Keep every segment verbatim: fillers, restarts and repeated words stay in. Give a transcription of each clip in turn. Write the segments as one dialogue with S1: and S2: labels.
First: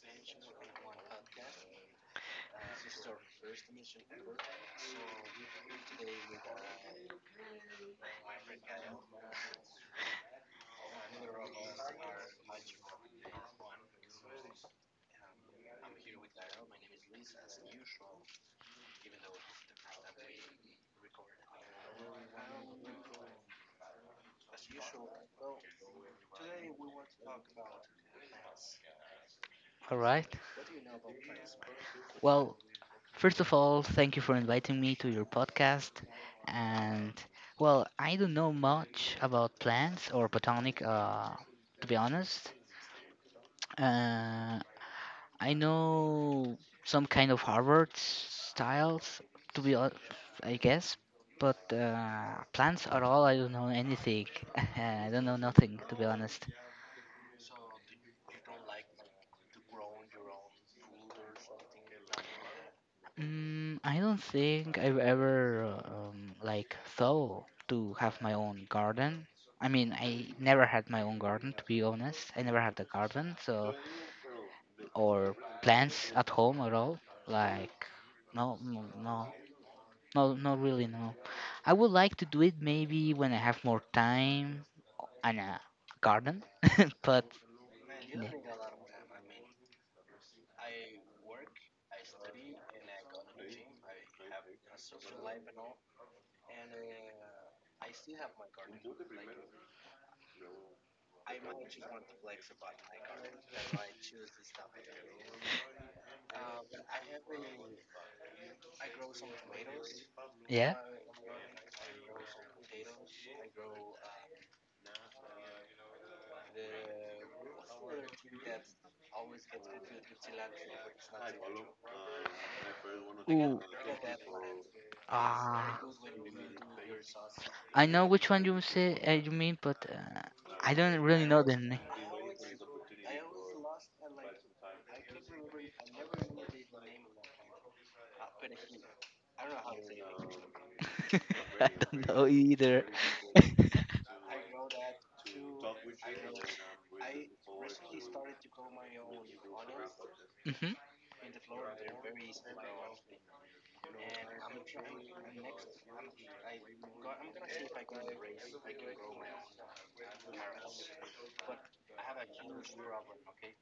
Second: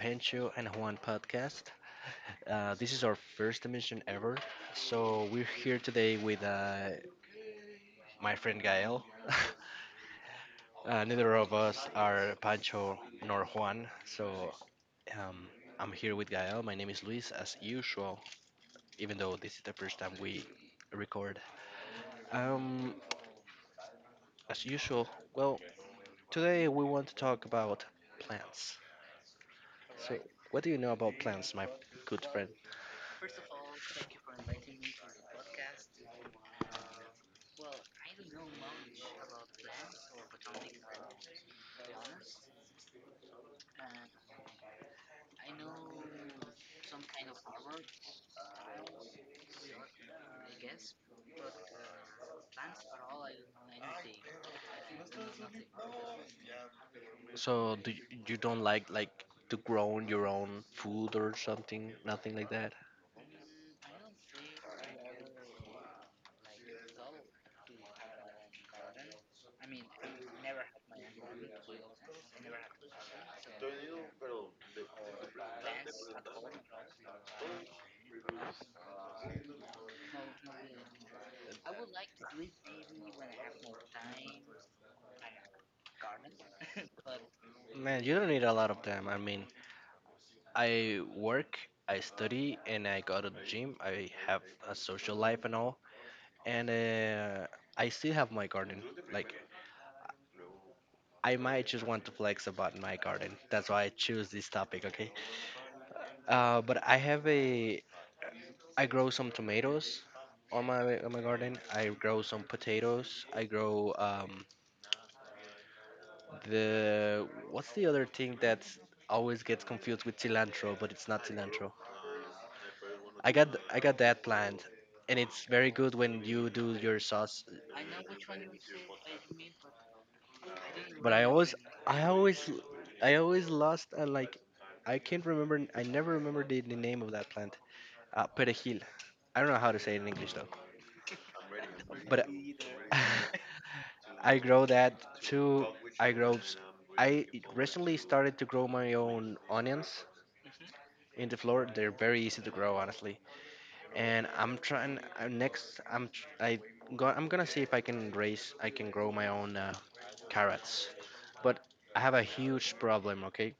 S1: Pancho and Juan podcast. Uh, this is our first emission ever, so we're here today with uh, my friend Gael. Uh, neither of us are Pancho nor Juan, so um, I'm here with Gael. My name is Luis, as usual, even though this is the first time we record. Um, as usual, well, today we want to talk about plants.
S2: All
S1: So,
S2: right.
S1: what do you know about plants, my good friend?
S2: Well, first of all, thank you for inviting me to your podcast. And well, I don't know much about plants or botanic, uh, to be honest. Uh, I know some kind of Harvard styles, to be hon- I guess, but uh, plants at all, I don't know anything. I don't know nothing, to be honest.
S1: So do you, you don't like like to grow your own food or something? Nothing like that.
S2: Mm, I don't think I've ever um, like thought to have my own garden. I mean, I never had my own garden, to be honest. I never had a garden, so or plants at home at all. Like, no, no, no, no, not really. No, I would like to do it maybe when I have more time and a garden, but
S1: Man, you
S2: yeah,
S1: don't need a lot of them. I mean, I work, I study, and I go to the gym. I have a social life and all, and uh, I still have my garden. Like, I might just want to flex about my garden. That's why I choose this topic. Okay. Uh, but I have a, I grow some tomatoes on
S2: yeah.
S1: my on my garden. I grow some potatoes. I grow um the— what's the other thing that always gets confused with cilantro, but it's not cilantro. I
S2: Ooh,
S1: got I got that plant, and it's very good when you do your sauce.
S2: I know which one you say, uh, you mean, but uh, I don't
S1: But
S2: really
S1: I
S2: know the
S1: always
S2: name.
S1: I always I always lost uh, like I can't remember. I never remember the, the name of that plant. Uh, perejil. I don't know how to say it in English though.
S2: I don't
S1: But
S2: know
S1: uh,
S2: either.
S1: I grow that too. I grow. S- I recently started to grow my own onions
S2: Hmm.
S1: in the floor. They're very easy to grow, honestly. And I'm trying uh, next. I'm tr- I go, I'm gonna see if I can raise. I can grow my own uh, carrots, but I have a huge problem. Okay,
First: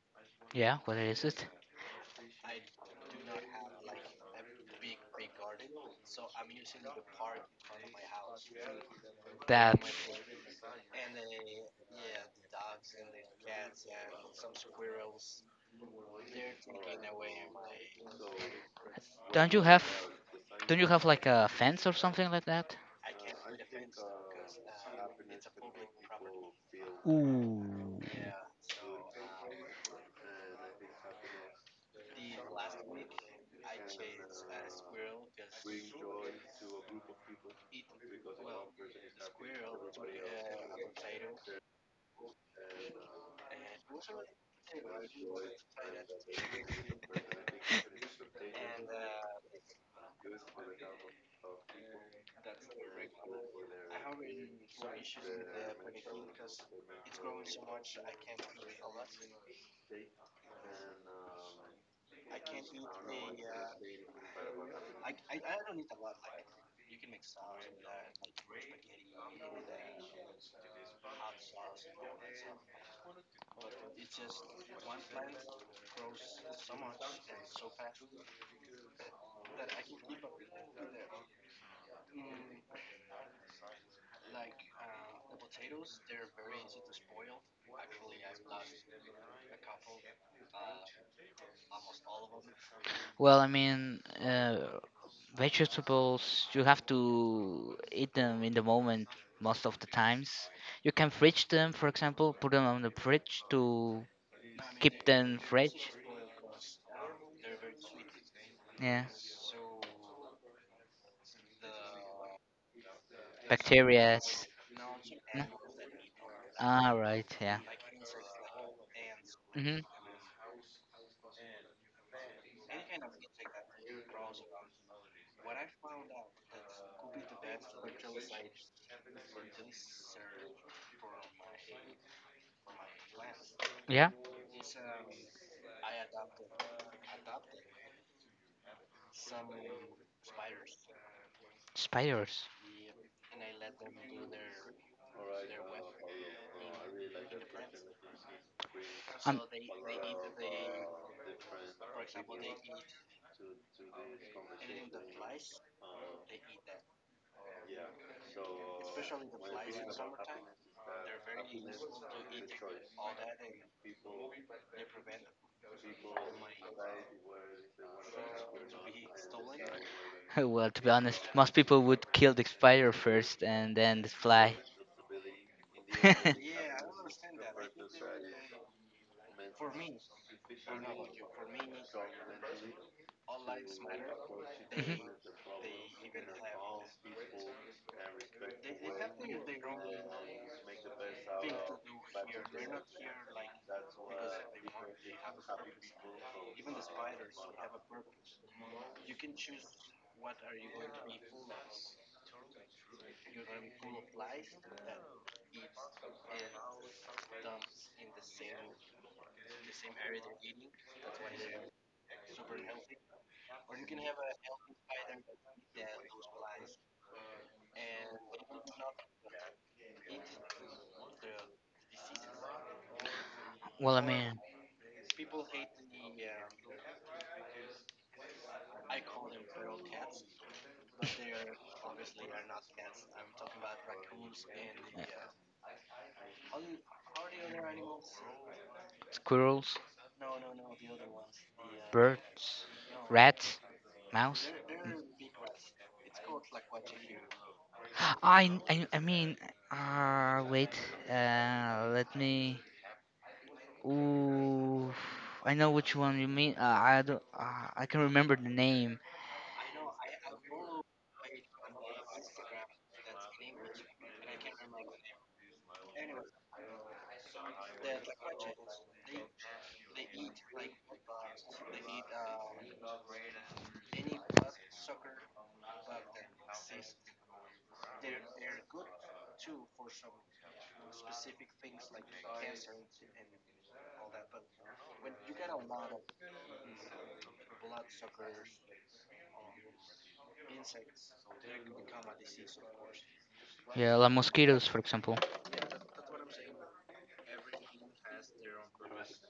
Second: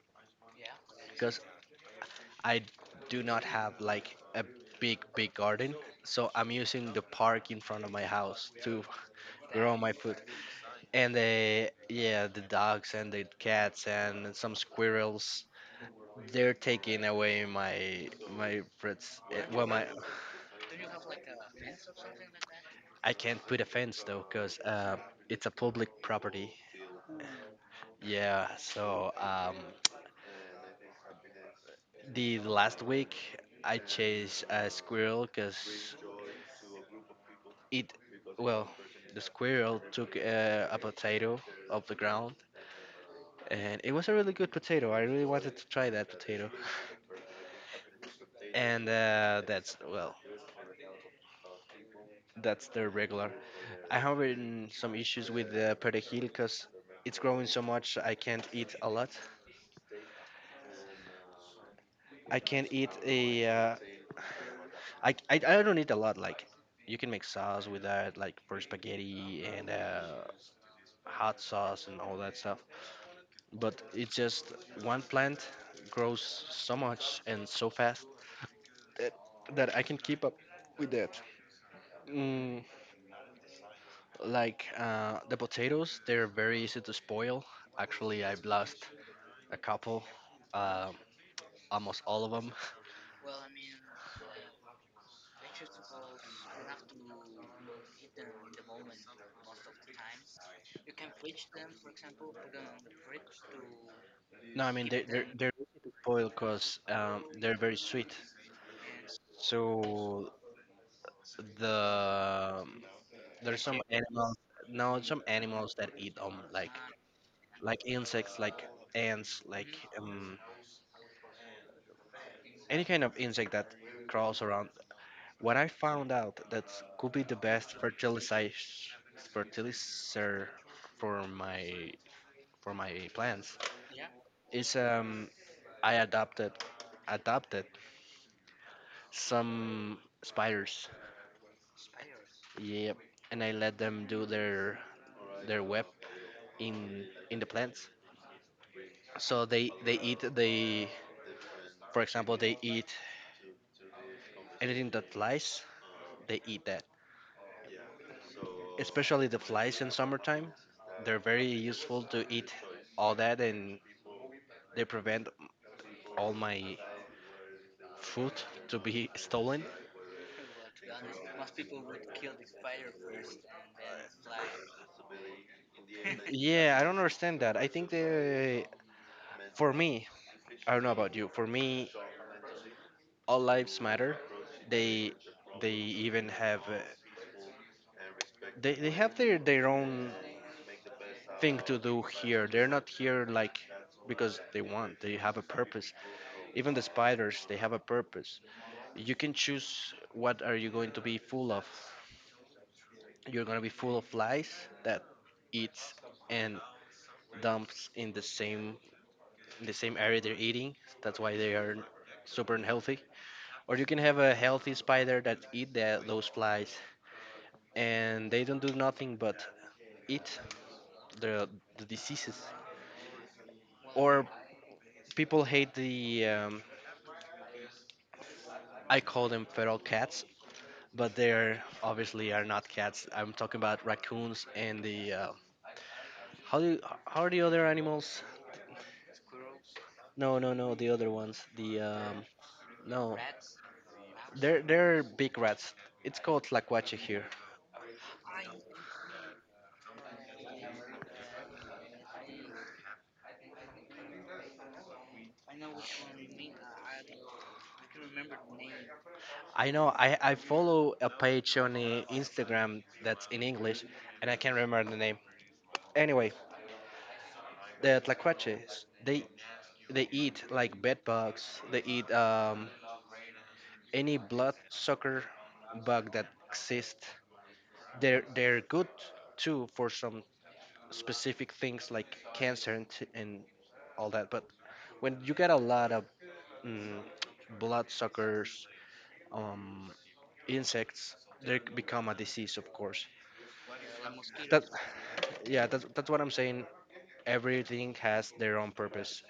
S2: Yeah, what is
S1: because
S2: it?
S1: I do not have like a big big garden, so I'm using the park in front of my house to grow
S2: That
S1: my food. And the yeah, the dogs and the cats and some squirrels. They're taking away my my fruits. eh,
S2: don't you
S1: Well,
S2: have
S1: my—
S2: don't you have like a fence or something like that?
S1: I can't put a fence though, cause uh, it's a public property.
S2: Ooh.
S1: Yeah. So um, the last week I chased a squirrel, cause it, well, the squirrel took uh, a potato off the ground, and it was a really good potato. I really wanted to try that potato, and uh, that's well, that's the regular. I have in some issues with the perejil, cause it's growing so much I can't eat a lot. I can't eat a uh, I, I I don't eat a lot. Like you can make sauce with that, like for spaghetti and uh, hot sauce and all that stuff. But it's just one plant grows so much and so fast that, that I can keep up with that. Mm, like uh, the potatoes, they're very easy to spoil. Actually, I've lost a couple, um, almost all of them.
S2: Well, I mean, uh, vegetables you have to eat them in the moment most of the times. You can fridge them, for example, put them on the fridge to
S1: No, I mean they,
S2: keep
S1: they're
S2: them
S1: they're
S2: fresh.
S1: easy to spoil because um, they're very sweet.
S2: Yeah,
S1: So the um, there's some
S2: bacteria.
S1: animals— no, some animals that eat um like—
S2: Ah, right. Yeah.
S1: like insects, like ants, like
S2: Mhm.
S1: um any kind of insect that crawls around. What I found out, that could be the best fertilizer fertilizer for my for my plants
S2: Yeah,
S1: is um I adopted adopted some spiders,
S2: spiders.
S1: yep, and I let them do their their web in— in the plants.
S2: Um,
S1: So they they eat they, for example, they eat anything that flies. They eat that, especially the flies in summertime. They're very useful to eat all that, and they prevent all my food to be stolen.
S2: well, to be honest, most people would kill the spider first and then the fly.
S1: Yeah, I don't understand that. I think they, for me— I don't know about you. For me, all lives matter.
S2: Mhm.
S1: They— they even have, uh, they, they have their their own thing to do here. They're not here like because they want. They have a purpose. Even the spiders, they have a purpose. You can choose what are you going to be full of. You're going to be full of flies that eats and dumps in the same— in the same area they're eating. That's why they are super unhealthy. Or you can have a healthy spider that eat the, those flies and they don't do nothing but eat the, the diseases.
S2: Well, I
S1: Or
S2: mean,
S1: people hate the um, I call them feral cats, but they're obviously are not cats. I'm talking about raccoons and the uh, how do— how are the other animals?
S2: squirrels,
S1: No, no, no, the other ones. The um,
S2: birds,
S1: no,
S2: rats, mouse.
S1: they're— they're big rats. It's called Tlacuache here.
S2: I I, I mean, uh, wait. Uh, let me. Ooh, I know which one you mean. Uh, I don't. Uh, I can remember the name.
S1: I know. I I follow a page on uh, Instagram that's in English, and I can't remember the name. Anyway, the Tlacuaches, they— they eat like bed bugs. They eat um any blood sucker bug that exists. They're— they're good too for some specific things like cancer and, t- and all that, but when you get a lot of mm, bloodsuckers, um insects, they c- become a disease, of course.
S2: Yeah, La
S1: That
S2: Mosquitoes, for example.
S1: Yeah, that's, that's what I'm saying. Everything has their own purpose.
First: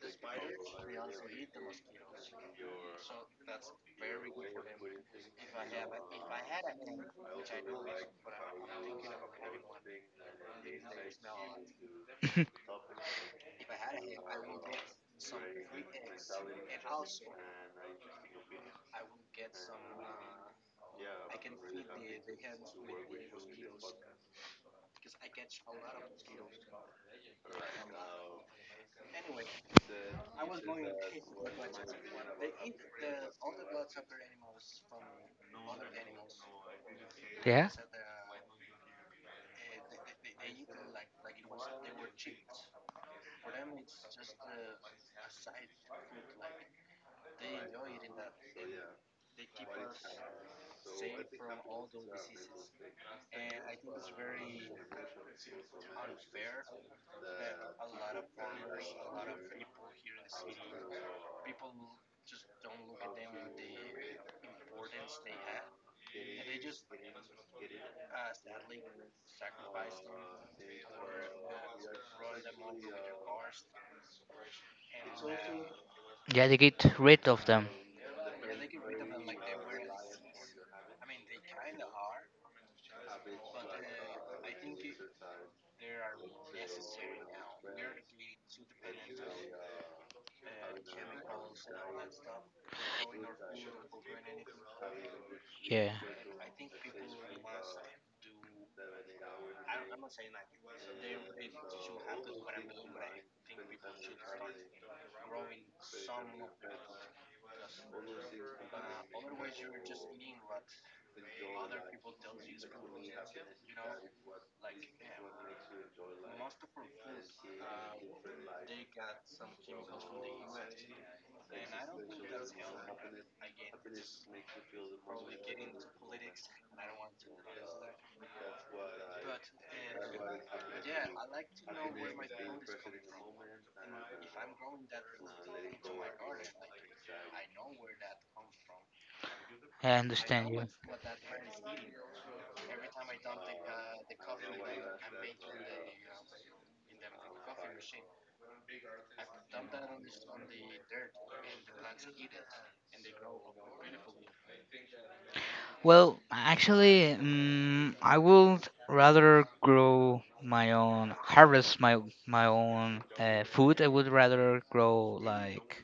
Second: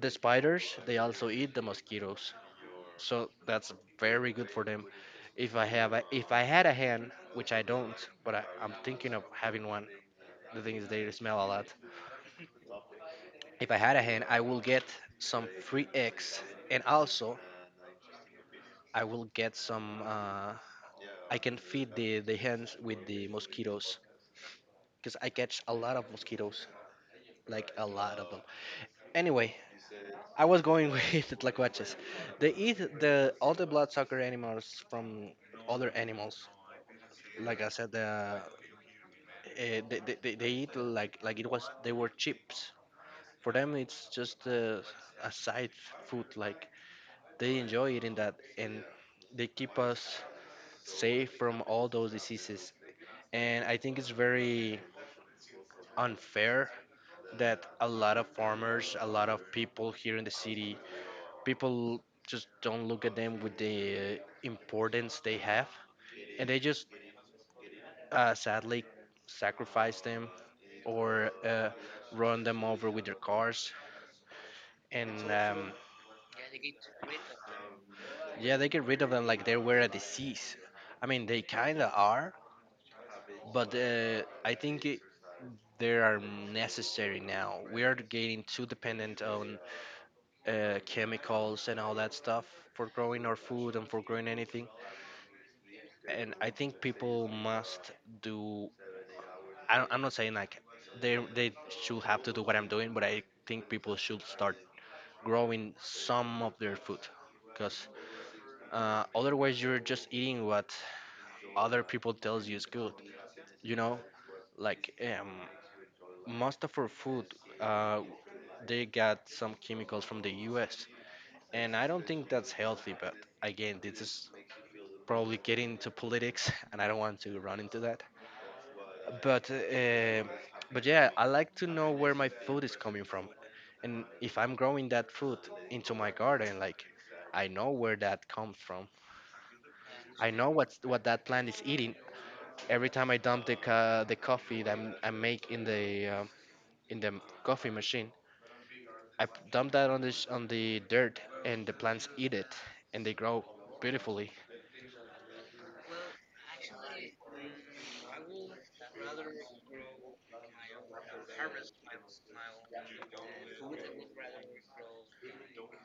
S1: The spiders, they also eat the mosquitoes, so that's very good for them. If i have a, if I had a hen, which I don't, but I, I'm thinking of having one. The thing is they smell a lot. If I had a hen, I will get some free eggs, and also I will get some. Uh, I can feed the the hens with the mosquitoes because I catch a lot of mosquitoes, like a lot of them. Anyway, I was going with the tlacuaches. They eat the all the bloodsucker animals from other animals. Like I
S2: Yeah.
S1: said, the, eh, they, they, they they eat like— like it was— they were chips. For them, it's just uh, a side food, like— they enjoy eating that and they keep us safe from all those diseases. And I think it's very unfair that a lot of farmers, a lot of people here in the city, people just don't look at them with the uh, importance they have. And they just uh, sadly sacrifice them or uh, run them over with their cars. And um,
S2: Yeah, they get rid of them.
S1: yeah, they get rid of them like they were a disease. I mean, they kind of are, but uh, I think it— they are necessary now. We are getting too dependent on uh, chemicals and all that stuff for growing our food and for growing anything.
S2: Yeah,
S1: And I think people must do— I don't, I'm not saying like they they should have to do what I'm doing, but I think people should start growing some of their food, because uh, otherwise you're just eating what other people tells you is good. You know, like um, most of our food, uh, they got some chemicals from the U S, and I don't think that's healthy, but again, this is probably getting into politics and I don't want to run into that, but uh, but yeah, I like to know where my food is coming from, and if I'm growing that food into my garden, like, I know where that comes from.
S2: yeah, I
S1: I know
S2: understand you.
S1: what— what that plant is eating. Every time I dump the, ca- the coffee that I'm- I make in the uh, in the coffee machine, I p- dump that on the sh- on the dirt, and the plants eat it, and they grow beautifully.
S2: Well, actually, mm I would rather grow my own, harvest my my own uh, food. I would rather grow like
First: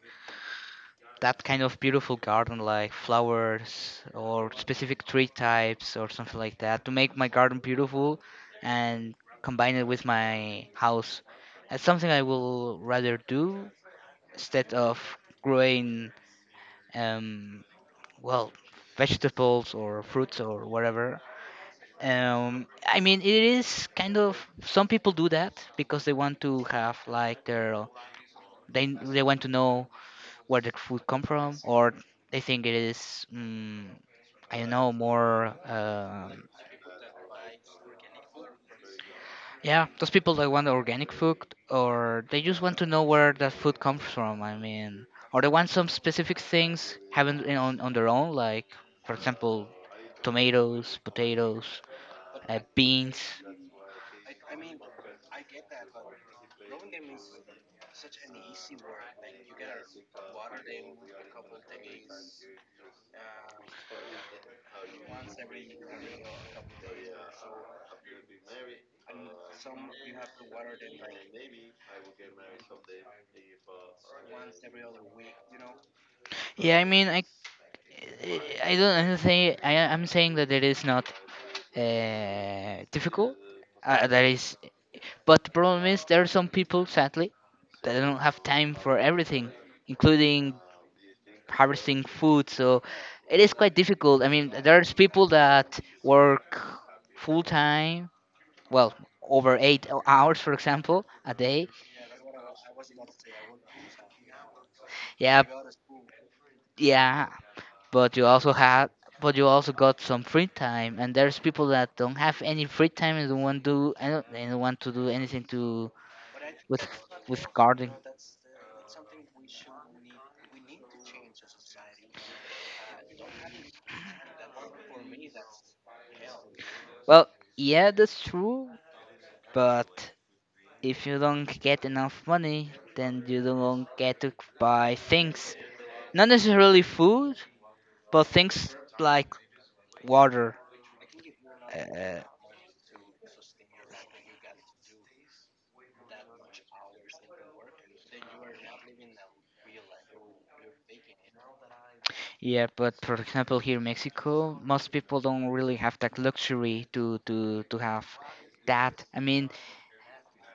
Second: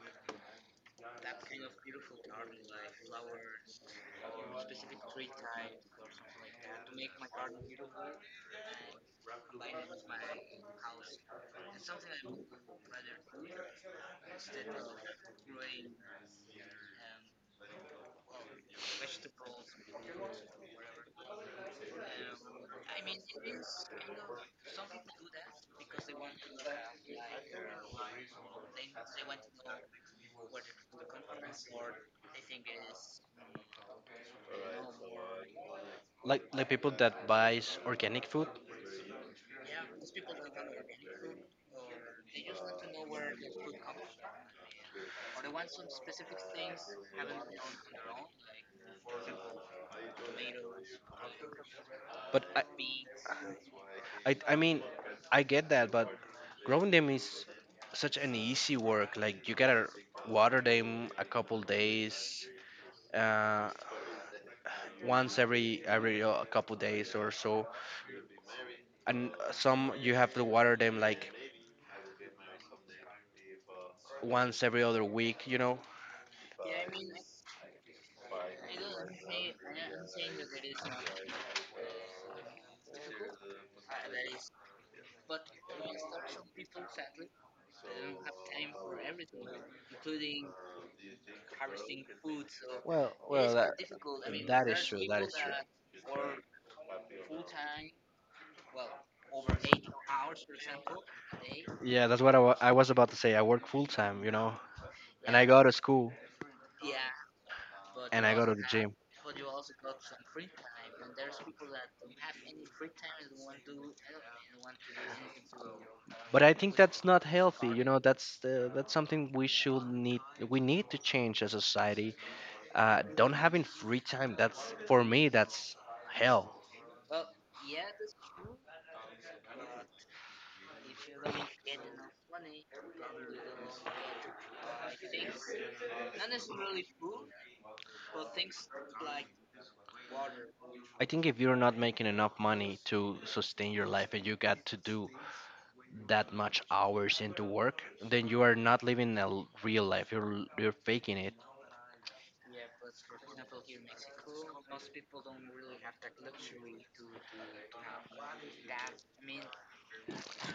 S2: that kind of beautiful garden, like flowers or specific tree types or something like that, to make my garden beautiful and combine it with my house. That's something I will rather do instead of growing, um, well, vegetables or fruits or whatever. um, I mean, it is kind of, some people do that because they want to have like their they they want to know where the food come from, or they think it is, mm, I don't know more.
S1: Like—
S2: Um,
S1: like people that buys organic food.
S2: yeah, those people that want organic food, or they just want to know where that food comes from. I mean, or they want some specific things having you on on their own, like, for example, tomatoes, potatoes,
S1: But
S2: uh,
S1: I,
S2: beans.
S1: I, I mean, I get that, but growing them is such an easy work. Like you gotta water them a couple days, uh, once every every uh, couple days or so. And some you have to water them like once every other week. You know.
S2: Yeah, I mean, I I don't. I'm saying. I, I'm saying that it is not uh, difficult. Uh, that is. But the problem is there are some people, sadly, that don't have time for everything, including harvesting food. So
S1: well,
S2: it is
S1: well, that,
S2: quite difficult. I mean,
S1: That is
S2: there's
S1: true. That
S2: people
S1: is true.
S2: that work full time. Well, over eight hours, for example, a day.
S1: Yeah, that's what I wa- I was about to say. I work full time, you know, and
S2: Yeah,
S1: I go to school
S2: yeah. but
S1: and
S2: you
S1: I go
S2: also
S1: to the
S2: had
S1: gym.
S2: but you also got some free time, and there's people that don't have any free time and don't want do and and want to do anything to
S1: But I think
S2: with
S1: that's not
S2: with
S1: healthy. You
S2: gardening.
S1: know, that's uh, that's something we should need. We need to change as a society. Uh, don't having free time. That's for me. That's hell.
S2: Well, yeah, that's true. But if you don't get enough money, then you don't get to buy things, not necessarily food, but things like water.
S1: I think if you're not making
S2: Uh,
S1: enough money to sustain your life and you got to do that much hours into work, then you are not living a l- real life. You're l- you're faking it.
S2: Yeah, but for example, here in Mexico, most people don't really have that luxury to to to have that. I mean,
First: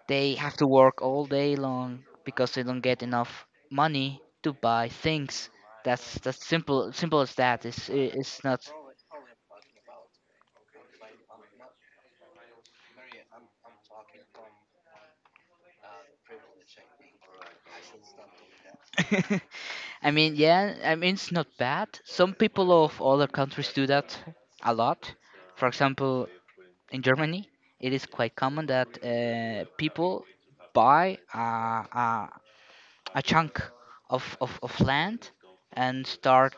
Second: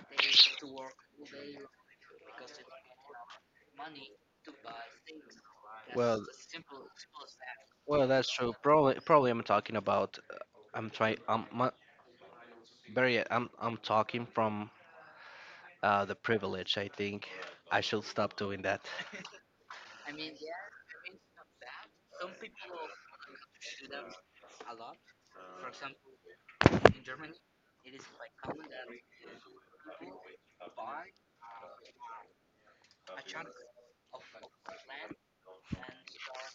S2: they have to work all day long because they don't get enough money to buy things. That's that's simple simple as that. It's i-
S1: Well, that's
S2: it's
S1: true.
S2: not.
S1: Probably, probably I'm talking about. Uh, I'm trying. I'm mu- very. I'm. I'm talking from uh, the privilege. I think I should stop doing that.
S2: I mean, yeah, I mean, it's not bad. Some people of other countries do that a lot. For example, in Germany, it is quite common that, uh, people buy a, a chunk of, of, of land and start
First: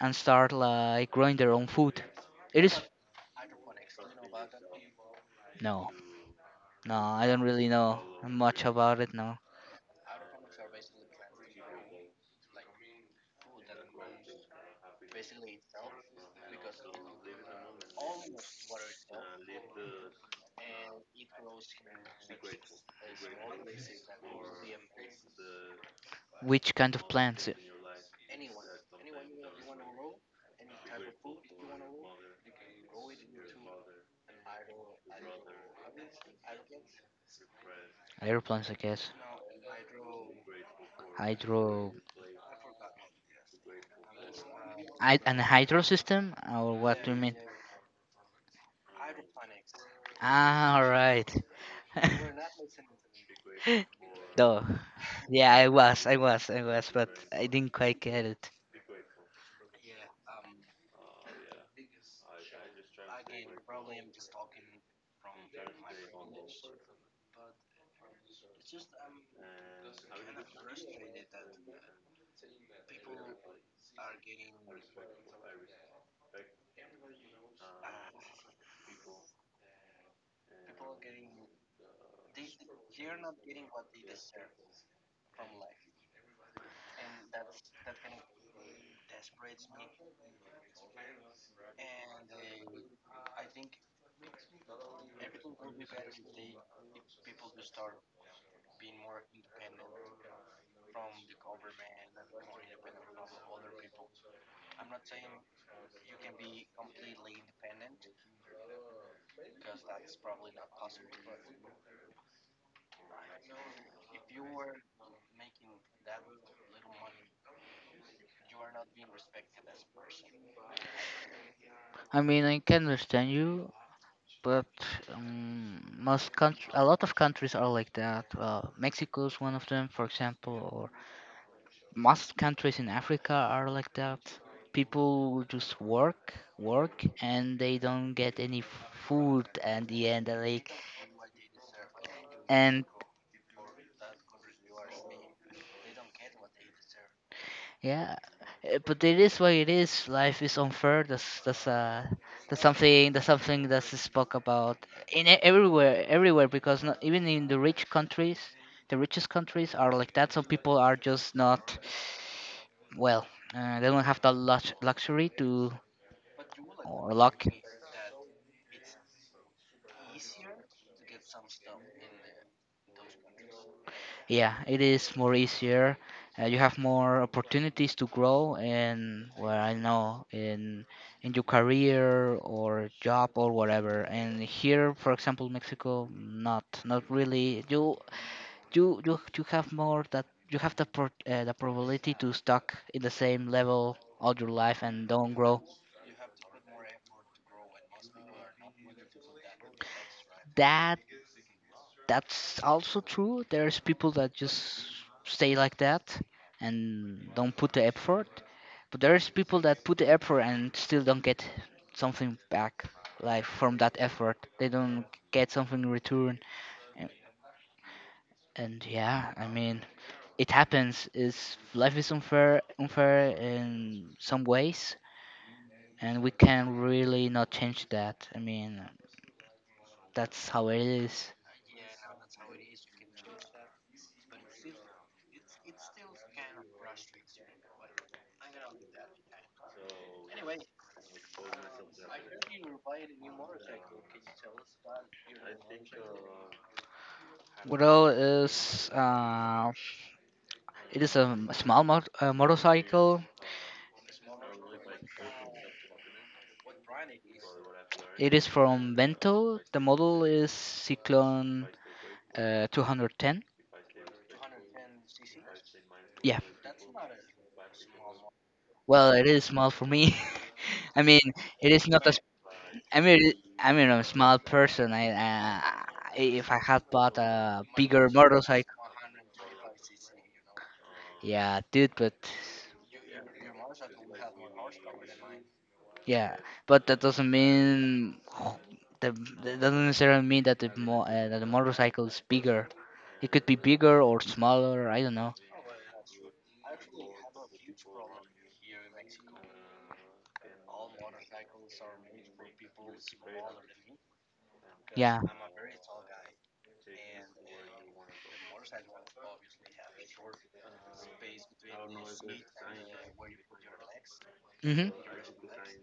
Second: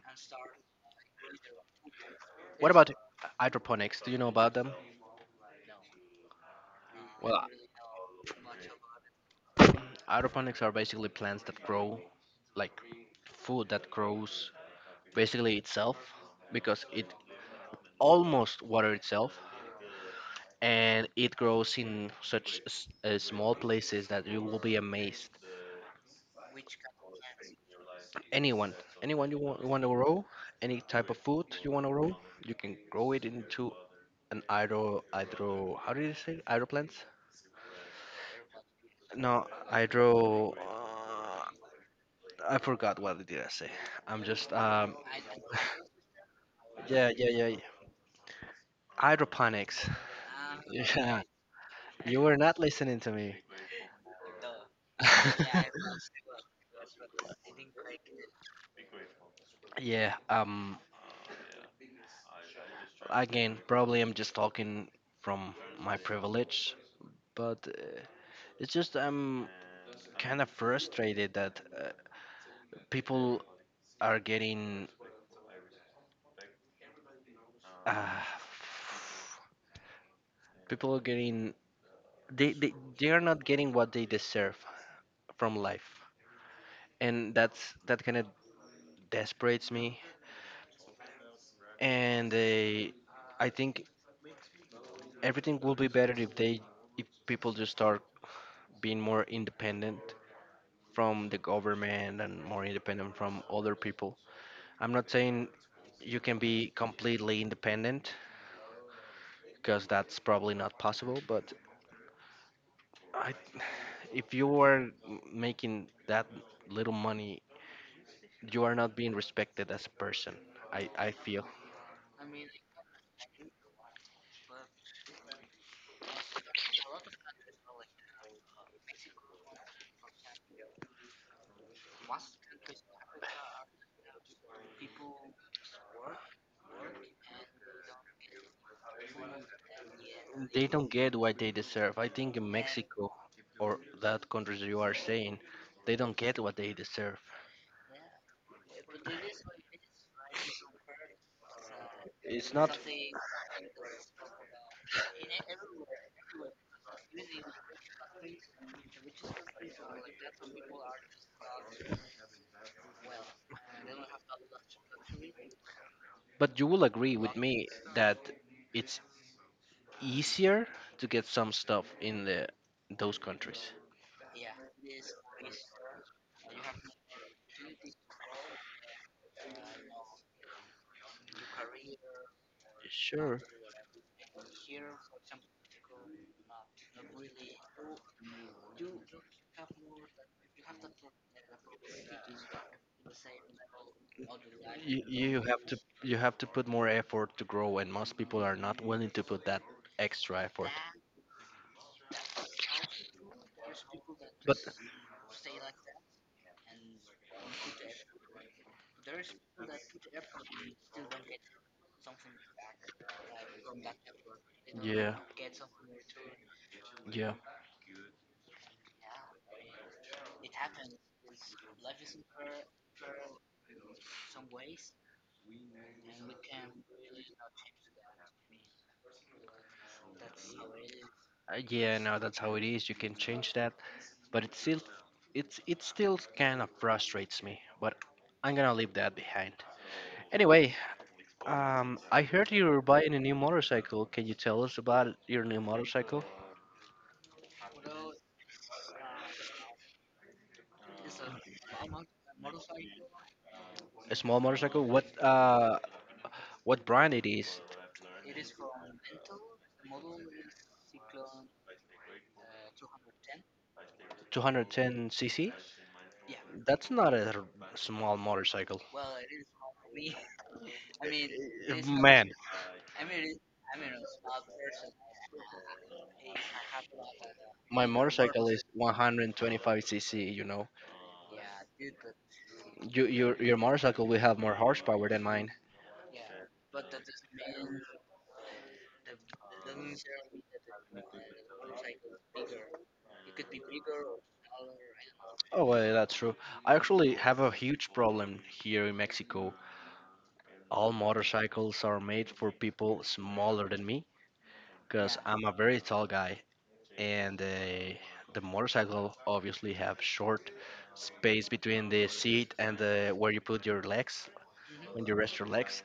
S2: and start like growing their own food. It
S1: What
S2: is
S1: about hydroponics? Do you know about them?
S2: no, no, I
S1: Well,
S2: don't really know much about it. No,
S1: hydroponics are basically plants that grow like— food that grows basically itself because it almost water itself and it grows in such s- uh, small places that you will be amazed.
S2: which kind of plants?
S1: anyone Anyone you— want you want to grow, any type of food you want to grow, you can grow it into an hydro hydro how did you say? Hydro plants?
S2: Aeroplanes, I guess.
S1: No, hydro uh,
S2: Hydro,
S1: I forgot. What did I say? I'm just um
S2: I, an hydro system, or what
S1: Yeah,
S2: do you
S1: yeah,
S2: mean?
S1: yeah, yeah. Hydroponics.
S2: Ah, all
S1: yeah,
S2: right.
S1: you were not listening to me.
S2: Duh. Yeah, I was, I was, I was, but I didn't quite get it.
S1: yeah, um again probably I'm just talking from my privilege, but uh, it's just um kind of frustrated that, uh, people are getting, uh, people are getting, they, they they are not getting what they deserve from life, and that's that kind of desperates me. And they, I think everything will be better if they, if people just start being more independent from the government and more independent from other people. I'm not saying you can be completely independent because that's probably not possible, but I, if you are making that little money, you are not being respected as a person. I, I feel
S2: I mean, I can understand you. but um, most country, a lot of countries are like that. Uh, Mexico is one of them, for example, or most countries in Africa are like that. People just work, work, and they don't get any food at the end.
S1: they
S2: Like,
S1: don't get what they deserve. I think in
S2: and,
S1: Mexico or that countries you are saying, they don't get what they deserve.
S2: yeah, eh, but it is what it is. Life is unfair. That's that's uh
S1: It's
S2: that's
S1: not,
S2: something that's something that's spoke about in e- everywhere everywhere, because, not even in the rich countries, the richest countries are like that. Some people are just not well. Uh, they don't have the lux- luxury to,
S1: but you will
S2: or
S1: agree with
S2: luck.
S1: me that it's easier to get some stuff in the those countries.
S2: Yeah, it is more easier. Uh, you have more opportunities to grow in, well, I know, in in your career or job
S1: Sure.
S2: or whatever. And here, for example, Mexico, not not really. You you you you have more that you have the pro, uh, the probability to stuck in the same level all your life
S1: you,
S2: and don't
S1: you have
S2: grow.
S1: to, you have to put more effort to grow, and most people are not willing to put that extra effort.
S2: That that's also true. There's people that
S1: But
S2: just stay like that and don't put the effort. But there's people that put the effort and still don't get something back, like from that effort. They don't
S1: yeah,
S2: get something in return. And,
S1: yeah.
S2: and yeah, I mean, it happens. Is life is unfair, unfair in some ways, and we can really not change that. I mean, that's how it is.
S1: Uh, yeah, no, that's how it is, you can change that, but it still, it's it still kind of frustrates me. But I'm gonna leave that behind anyway. um I heard you were buying a new motorcycle. Can you tell us about your new motorcycle?
S2: What else is uh, It is a m- small mot- uh, motorcycle.
S1: A small motorcycle. What, uh what brand it is?
S2: It is from Vento. The model is Cyclone, uh, two hundred ten.
S1: two ten cc?
S2: Yeah.
S1: That's not a r- small motorcycle.
S2: Well, it is small for me. I
S1: Eh,
S2: mean, it
S1: car.
S2: is not as,
S1: Man,
S2: I mean, it- I mean, I'm a small person. I, uh, if I had bought a
S1: my
S2: bigger
S1: motorcycle is
S2: motorcycle,
S1: one twenty-five cc, you know.
S2: yeah, dude. But
S1: You, your, your motorcycle will have more horsepower than mine.
S2: yeah, but that doesn't mean the that doesn't necessarily mean that the mo- uh, that the motorcycle is bigger. It could be bigger or smaller. I don't know.
S1: Oh, well, that's true. I actually have a huge problem here in Mexico. All motorcycles are made for people smaller than me because,
S2: Yeah.
S1: yeah. I'm a very tall guy, and uh, the motorcycle obviously have short space between the seat and the where you put your legs
S2: Mhm.
S1: when you rest your legs.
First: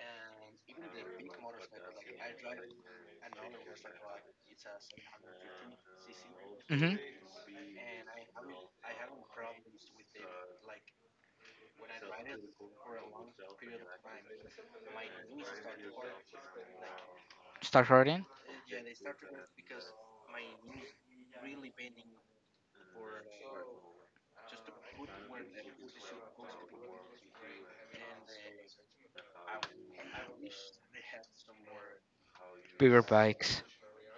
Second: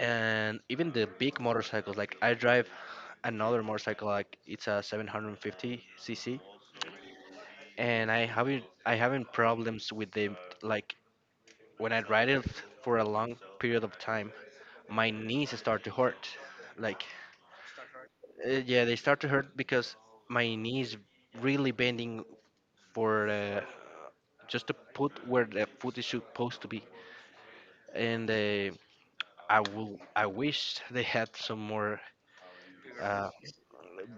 S1: And even the big motorcycles, like I drive another motorcycle, like it's a seven fifty cc,
S2: Mhm.
S1: and I haven't I having problems with the, like, when I ride it for a long period of time, my knees start to hurt, like,
S2: Start hurting.
S1: uh, yeah, they start to hurt because my knees really bending for, uh, just to put where the foot is supposed to be, and uh, i will i wish they had some more,
S2: Bigger
S1: uh,
S2: bikes.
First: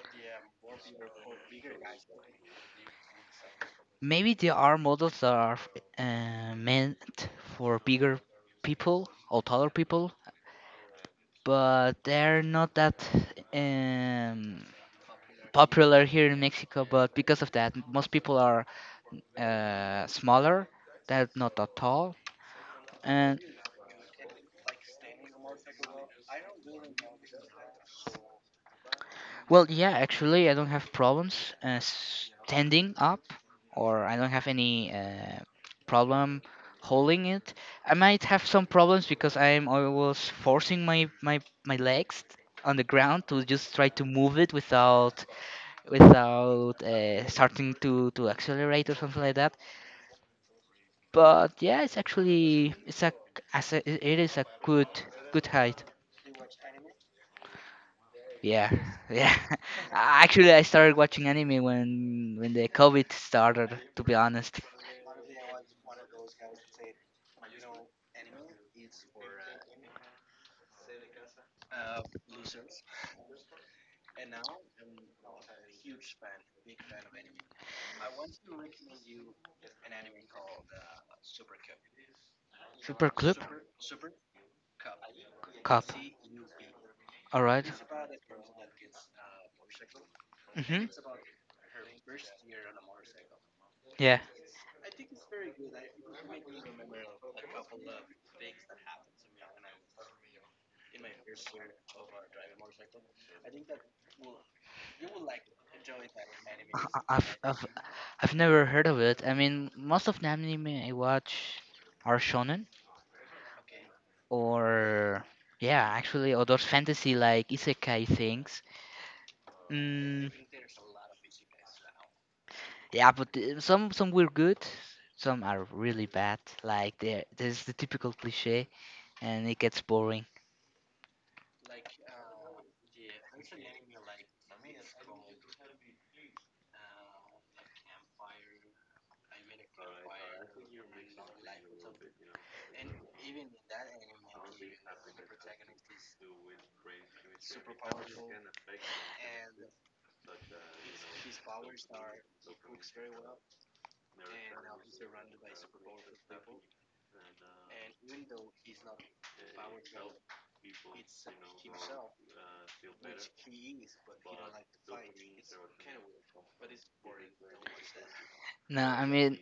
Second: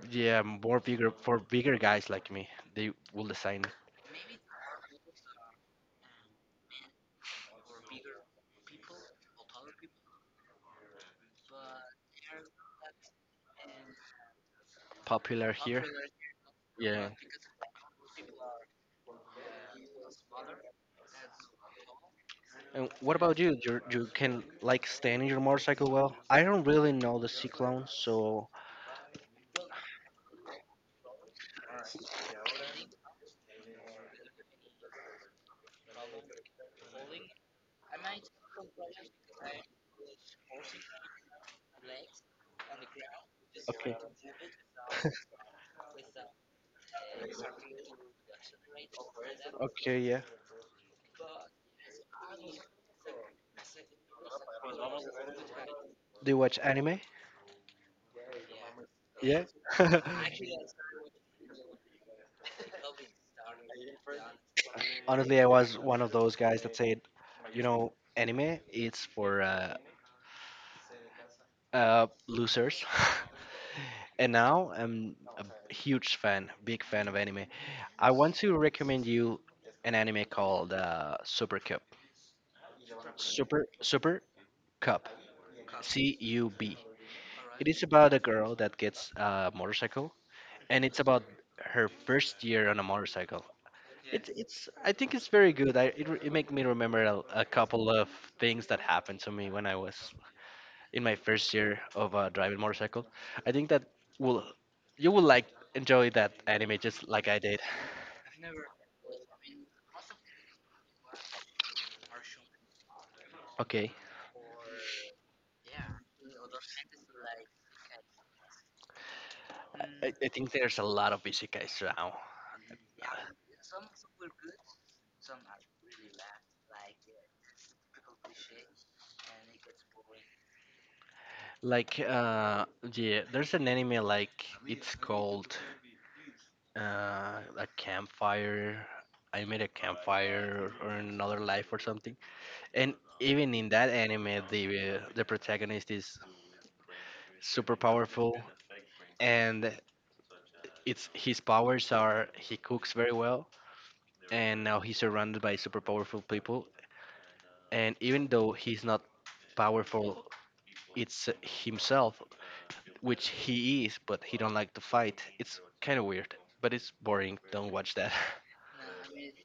S1: yeah, more bigger for bigger guys like me. They will design
S2: Maybe there are models that are uh, meant for bigger people or taller people, but they're not that um,
S1: popular here.
S2: popular here in Mexico.
S1: Yeah.
S2: But because of that, most people are uh, smaller. They're not that tall.
S1: And what about
S2: And
S1: you? You you can like stand in your motorcycle well? I don't really know the Cyclone, so
S2: well, yeah, actually, I don't have problems uh, standing up, or I don't have any uh, problem holding it. I might have some problems because I'm always forcing my, my, my legs on the ground to just try
S1: okay.
S2: to move it without without uh, starting to, to accelerate or something like that.
S1: Okay, yeah.
S2: But yeah, it's actually it's a, as a it is a good good height.
S1: Do you watch anime?
S2: Yeah, yeah.
S1: Yeah.
S2: Actually, I started watching anime when when the COVID started. To be honest,
S1: Honestly, I was one of those guys that said, you know, anime it's for uh, uh losers. And now I'm a huge fan, big fan of anime. I want to recommend you an anime called uh, Super Cup.
S2: Super Club.
S1: Super Super Cup.
S2: Cup.
S1: C U B.
S2: All
S1: It
S2: right.
S1: is about a girl that gets a motorcycle, and
S2: Mhm.
S1: it's about her first year on a motorcycle.
S2: Yeah.
S1: It's it's. I think it's very good. I it, re- it make me remember a, a couple of things that happened to me when I was in my first year of uh, driving motorcycle. I think that will, you will like, enjoy that anime
S2: I-
S1: just like
S2: I've,
S1: I did.
S2: I've I've never heard of it. I mean, most of the anime I watch are shonen,
S1: Okay,
S2: or, yeah, actually, or those fantasy, like isekai things.
S1: I, I
S2: Mm,
S1: I think there's a lot of isekais now.
S2: Yeah, but the- some some were good, some are really bad. Like, there, there's the typical cliche, and it gets boring.
S1: Like, uh yeah, there's an anime, like it's called uh a campfire. I made a campfire, or, or another life or something. And even in that anime, the, uh, the protagonist is super powerful, and it's his powers are he cooks very well, and now he's surrounded by super powerful people. And even though he's not powerful, it's uh, himself, which he is, but he don't like to fight. It's kind of weird, but it's boring. Don't watch that.
S2: No, I mean,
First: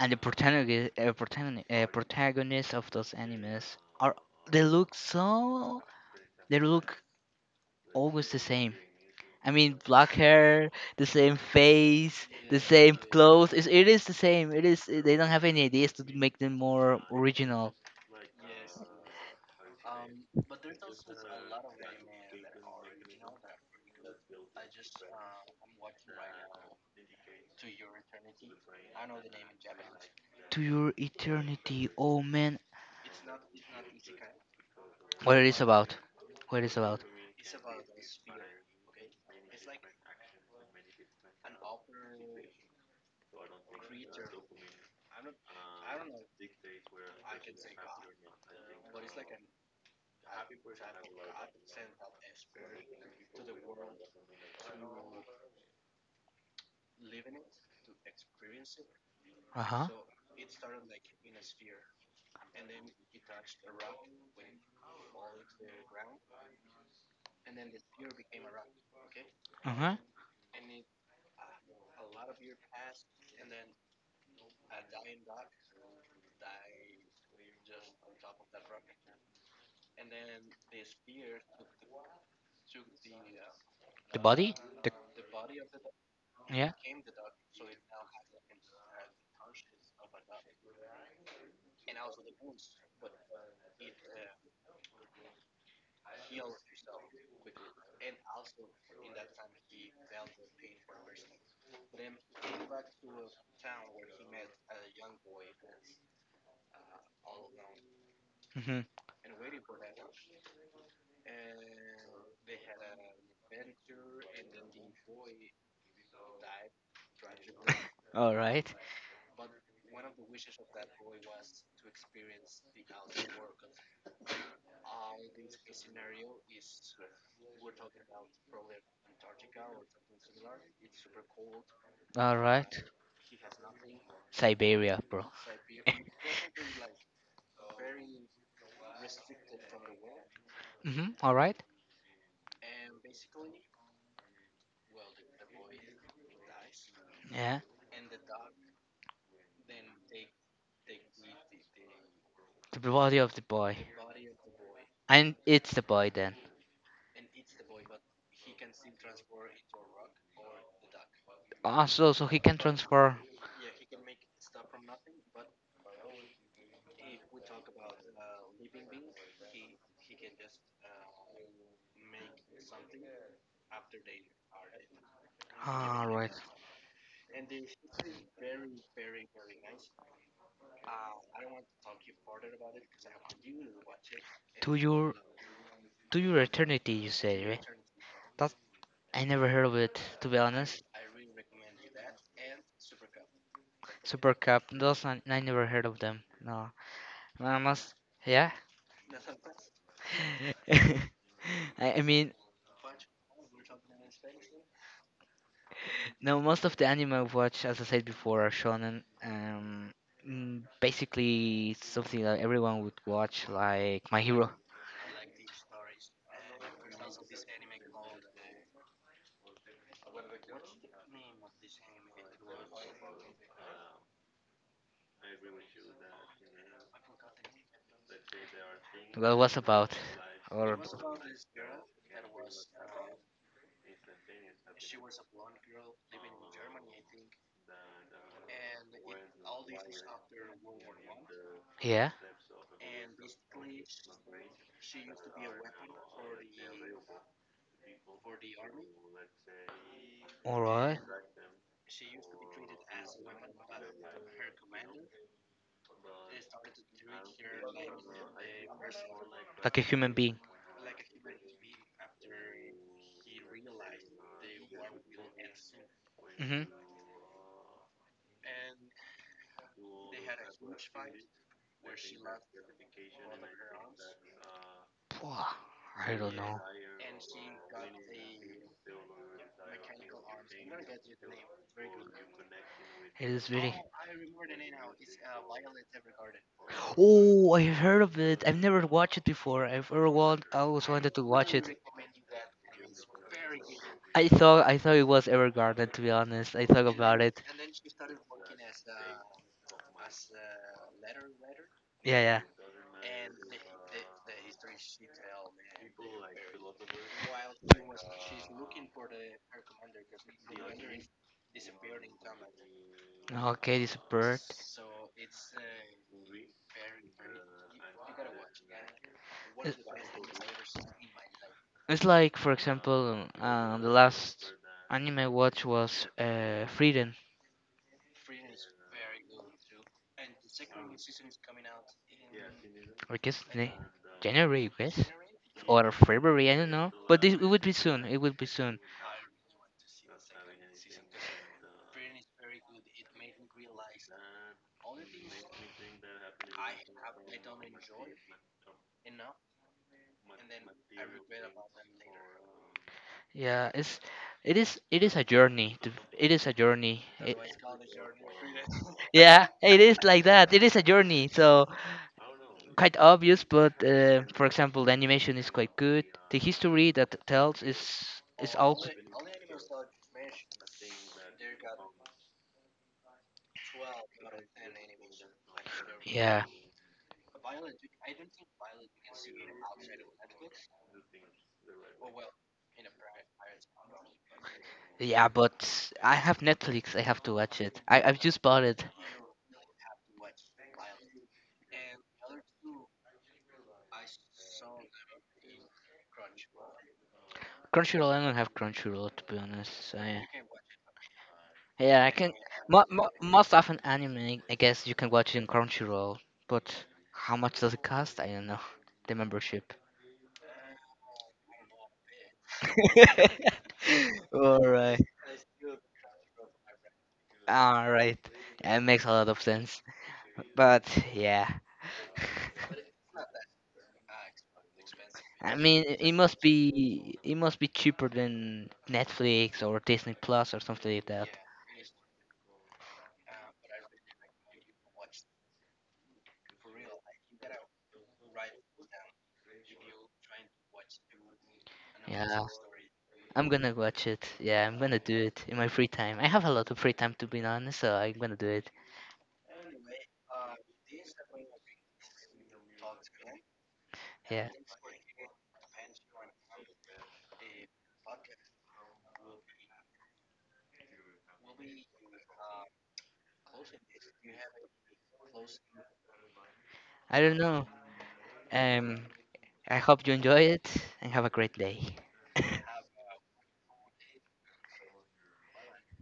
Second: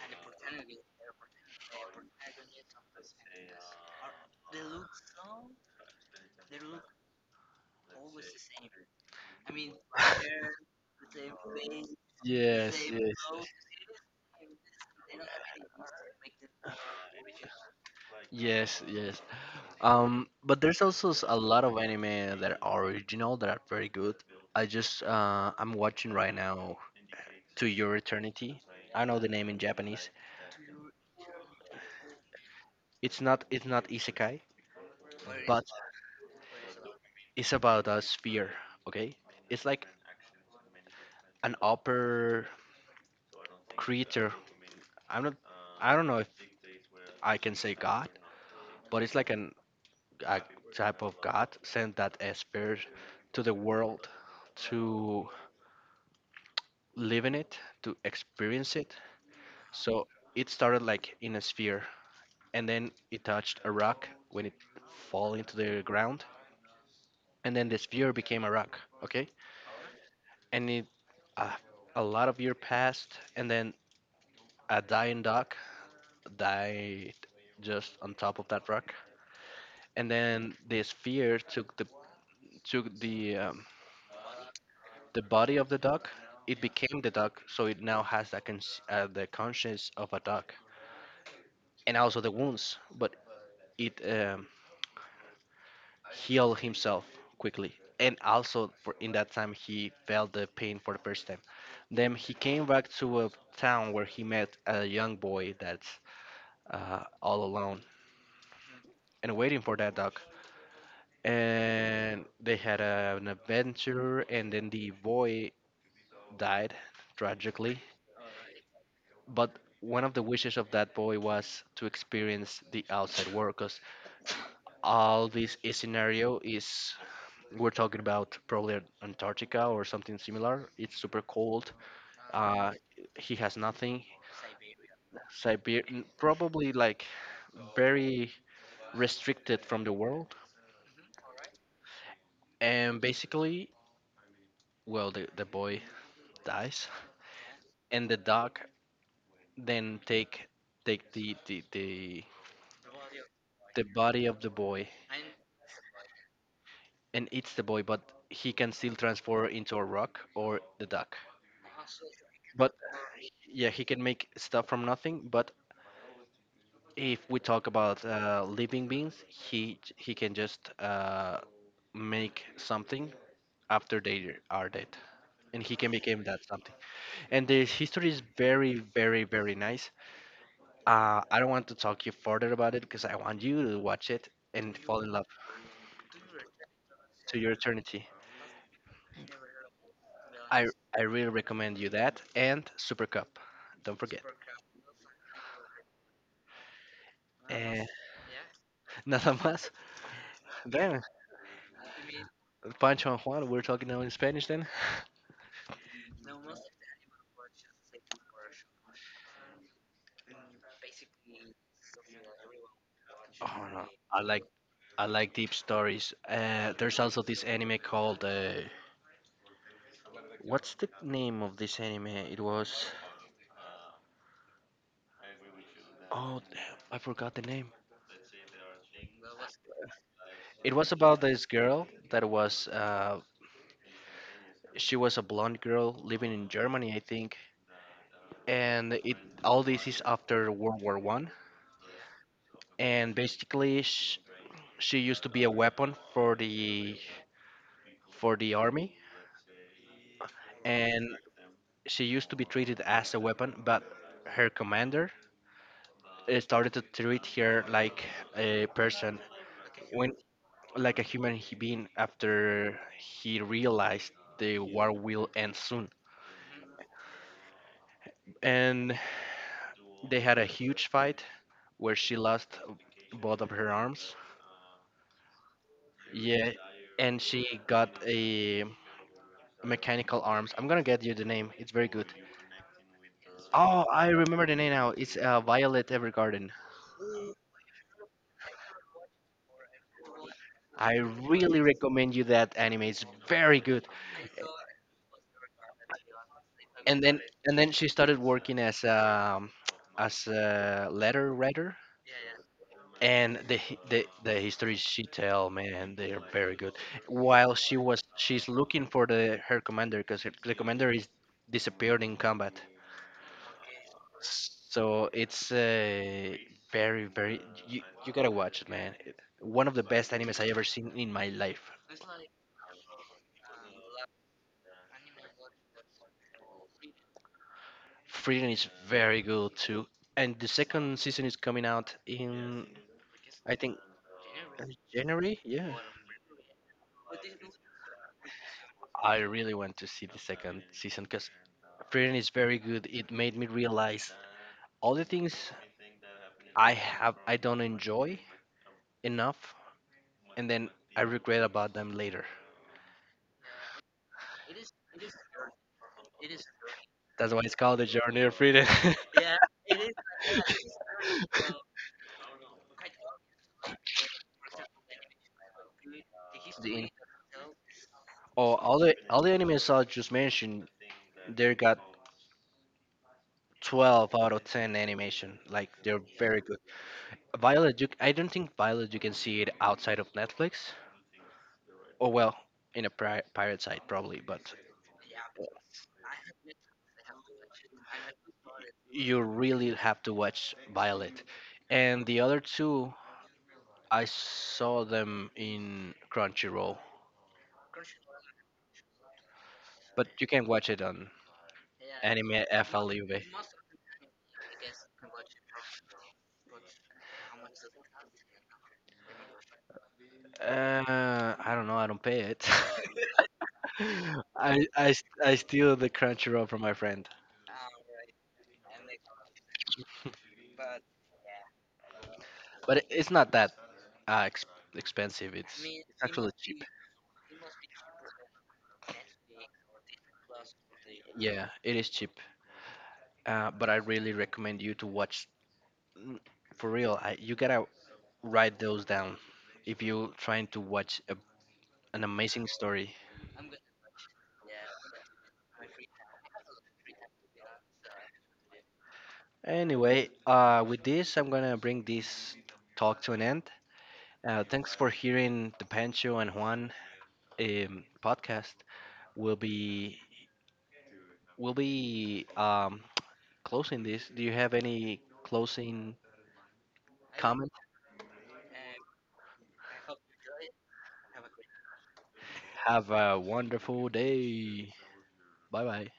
S2: and the protagonist, uh, protagonist, uh, protagonists of those animes are, they look so they look always the same. I mean, black hair, the same face, the
S1: yes,
S2: same
S1: yes,
S2: clothes. It's, it is the same. It is. They don't have any ideas to make them more original.
S1: yes, yes. Um, but there's also s- a lot of anime that are original that are very good. I just uh, I'm watching right now To Your Eternity. I know the name in Japanese.
S2: To your eternity, oh man!
S1: It's not it's not isekai,
S2: What it is
S1: but
S2: about? What it is about?
S1: it's about a sphere, okay? It's like an upper creature. I'm not. I don't know if I can say God, but it's like an, a type of God sent that a spirit to the world to live in it, to experience it.
S2: Uh huh.
S1: So it started like in a sphere, and then it touched a rock when it fall into the ground, and then the sphere became a rock. Okay,
S2: Uh huh.
S1: and it, uh, a lot of year passed, and then a dying dog died just on top of that rock. And then the sphere took the, took the um,
S2: The body? The
S1: the body of the dog. It
S2: Yeah.
S1: became the dog, so it now has that cons- uh, the conscience of a dog, and also the wounds. But it um, healed himself quickly, and also for in that time he felt the pain for the first time. Then he came back to a town where he met a young boy that's uh, all alone
S2: Mhm.
S1: and waiting for that dog. And they had a, an adventure, and then the boy died tragically.
S2: All right.
S1: But one of the wishes of that boy was to experience the outside world because all this i- scenario is, we're talking about probably Antarctica or something similar, it's super cold.
S2: All
S1: uh,
S2: right.
S1: he has nothing.
S2: Siberia, bro.
S1: Siberia, probably, like very restricted from the world.
S2: Mhm. All right.
S1: And basically, well, the, the boy dies,
S2: Yeah.
S1: and the dog then take, take the the the,
S2: The body of the boy.
S1: the body of the boy,
S2: And it's the boy then.
S1: and eats the boy. But he can still transform into a rock or the duck.
S2: Ah, so so he can
S1: But
S2: transfer.
S1: yeah, he can make stuff from nothing. But if we talk about uh, living beings, he j- he can just uh, make something after they are dead, and he can
S2: All
S1: become
S2: right.
S1: that something. And the history is very, very, very nice. Uh, I don't want to talk you further about it because I want you to watch it
S2: To
S1: and fall in
S2: your
S1: love.
S2: to your eternity, you
S1: To
S2: say,
S1: your
S2: right?
S1: eternity.
S2: That I never heard of it, to be
S1: I
S2: honest.
S1: I really recommend you that and Super Cup. Don't forget.
S2: Super Cup, those, I, I never heard of them. No, I
S1: Eh,
S2: must. Yeah.
S1: nada más. Then
S2: I I mean,
S1: Pancho and Juan, we're talking now in Spanish. Then.
S2: no, most of the anime I watch, as I said before, are shonen. Um, mm, basically, it's something that everyone would watch,
S1: Oh no,
S2: like My
S1: I like,
S2: Hero.
S1: I like deep stories. Uh, there's also this anime called uh, what's the name of this anime? It was, oh damn, I forgot the name.
S2: That was about,
S1: It
S2: or,
S1: was about this girl that was uh, she was a blonde girl living in Germany, I think. And it, all this is after World War One,
S2: yeah,
S1: and basically sh- she used to be a weapon for the, for the army.
S2: all right,
S1: And she used to be treated as a weapon, but her commander, uh, started to treat her like a person,
S2: like a human
S1: when,
S2: being.
S1: like a human he- being after he realized the war will end soon.
S2: Mm-hmm.
S1: And they had a huge fight where she lost both of her arms,
S2: I don't
S1: yeah,
S2: know.
S1: and she got a mechanical arms. I'm gonna get you the name, it's very good.
S2: It is really.
S1: Oh, I remember the name now. It's uh, Violet Evergarden.
S2: Oh, I heard of it. I've never watched it before. I've ever want. I always
S1: I
S2: wanted to watch
S1: really
S2: it.
S1: recommend you that anime. It's very good.
S2: I thought I thought it was Evergarden, to be honest. I thought
S1: And then,
S2: about it.
S1: and then she started working as um, as a letter writer.
S2: Yeah, yeah.
S1: And the hi- the the histories she tell, man, they are very good. While she was she's looking for the her commander because the commander is disappeared in combat.
S2: Okay, this bird.
S1: So it's uh, very, very, you you gotta watch it, man. It, one of the best animes I ever seen in my life.
S2: It's like, for example, uh, the last anime I watched was uh, Freedom.
S1: Freedom is very good too. And the second season is coming out in,
S2: I guess,
S1: I
S2: ne-
S1: think, uh,
S2: January, I guess,
S1: January. Yeah.
S2: or February. I don't know, but this, it would be soon. It would be soon.
S1: I really want to see the second season because Freedom is very good. It made me realize all the things I have I don't enjoy enough, and then I regret about them later.
S2: Yeah, it's it is it is a journey. To, it is a journey.
S1: That's
S2: It,
S1: why it's called the Journey of Freedom.
S2: yeah, it is like that. It is a journey. So, quite obvious, but, uh, for example, the animation is quite good. The
S1: The-
S2: history that tells is is
S1: oh, all
S2: also.
S1: the, all the animes I just mentioned, they got twelve out of ten animation. Like they're very
S2: Yeah,
S1: good. Violet, you, I don't think Violet you can see it outside of Netflix. Or well, in a pri- pirate site probably, but
S2: yeah. But I have Netflix. I have to watch it. I I've just bought it.
S1: you really have to watch Violet. And the other two, I saw them in Crunchyroll,
S2: Crunchyroll. I don't have Crunchyroll, to be honest. So,
S1: but
S2: yeah,
S1: you can watch it on
S2: yeah. I can
S1: Anime
S2: mo- mo-
S1: F L U V.
S2: most often anime. I guess you can watch it in Crunchyroll, but how much does it cost? I don't know. The membership.
S1: Uh, I don't know. I don't pay it.
S2: All
S1: I, I,
S2: right,
S1: s- I steal the Crunchyroll from my friend,
S2: all right, it makes a lot of sense. But yeah,
S1: but it, it's not that, ah, ex- expensive.
S2: I
S1: It's
S2: mean,
S1: it's
S2: it
S1: actually
S2: must
S1: cheap.
S2: be it must be cheaper than Netflix or Disney Plus or something like that.
S1: Yeah, it is cheap. Uh, but I really recommend you to watch. n- For real, I, you gotta write those down if you're trying to watch a, an
S2: Yeah,
S1: amazing story.
S2: I'm gonna watch it. Yeah, I'm gonna do it in my free time. I have a lot of free time, to be honest. So I'm gonna do it.
S1: Anyway, uh, with this, I'm gonna bring this talk to an end. Uh,
S2: Yeah.
S1: thanks for hearing the Pancho and Juan um, podcast. We'll be we'll be um, closing this. Do you have any closing
S2: I don't
S1: comments?
S2: know. um I hope you enjoy it and have a great day.
S1: Have a wonderful day. Bye bye.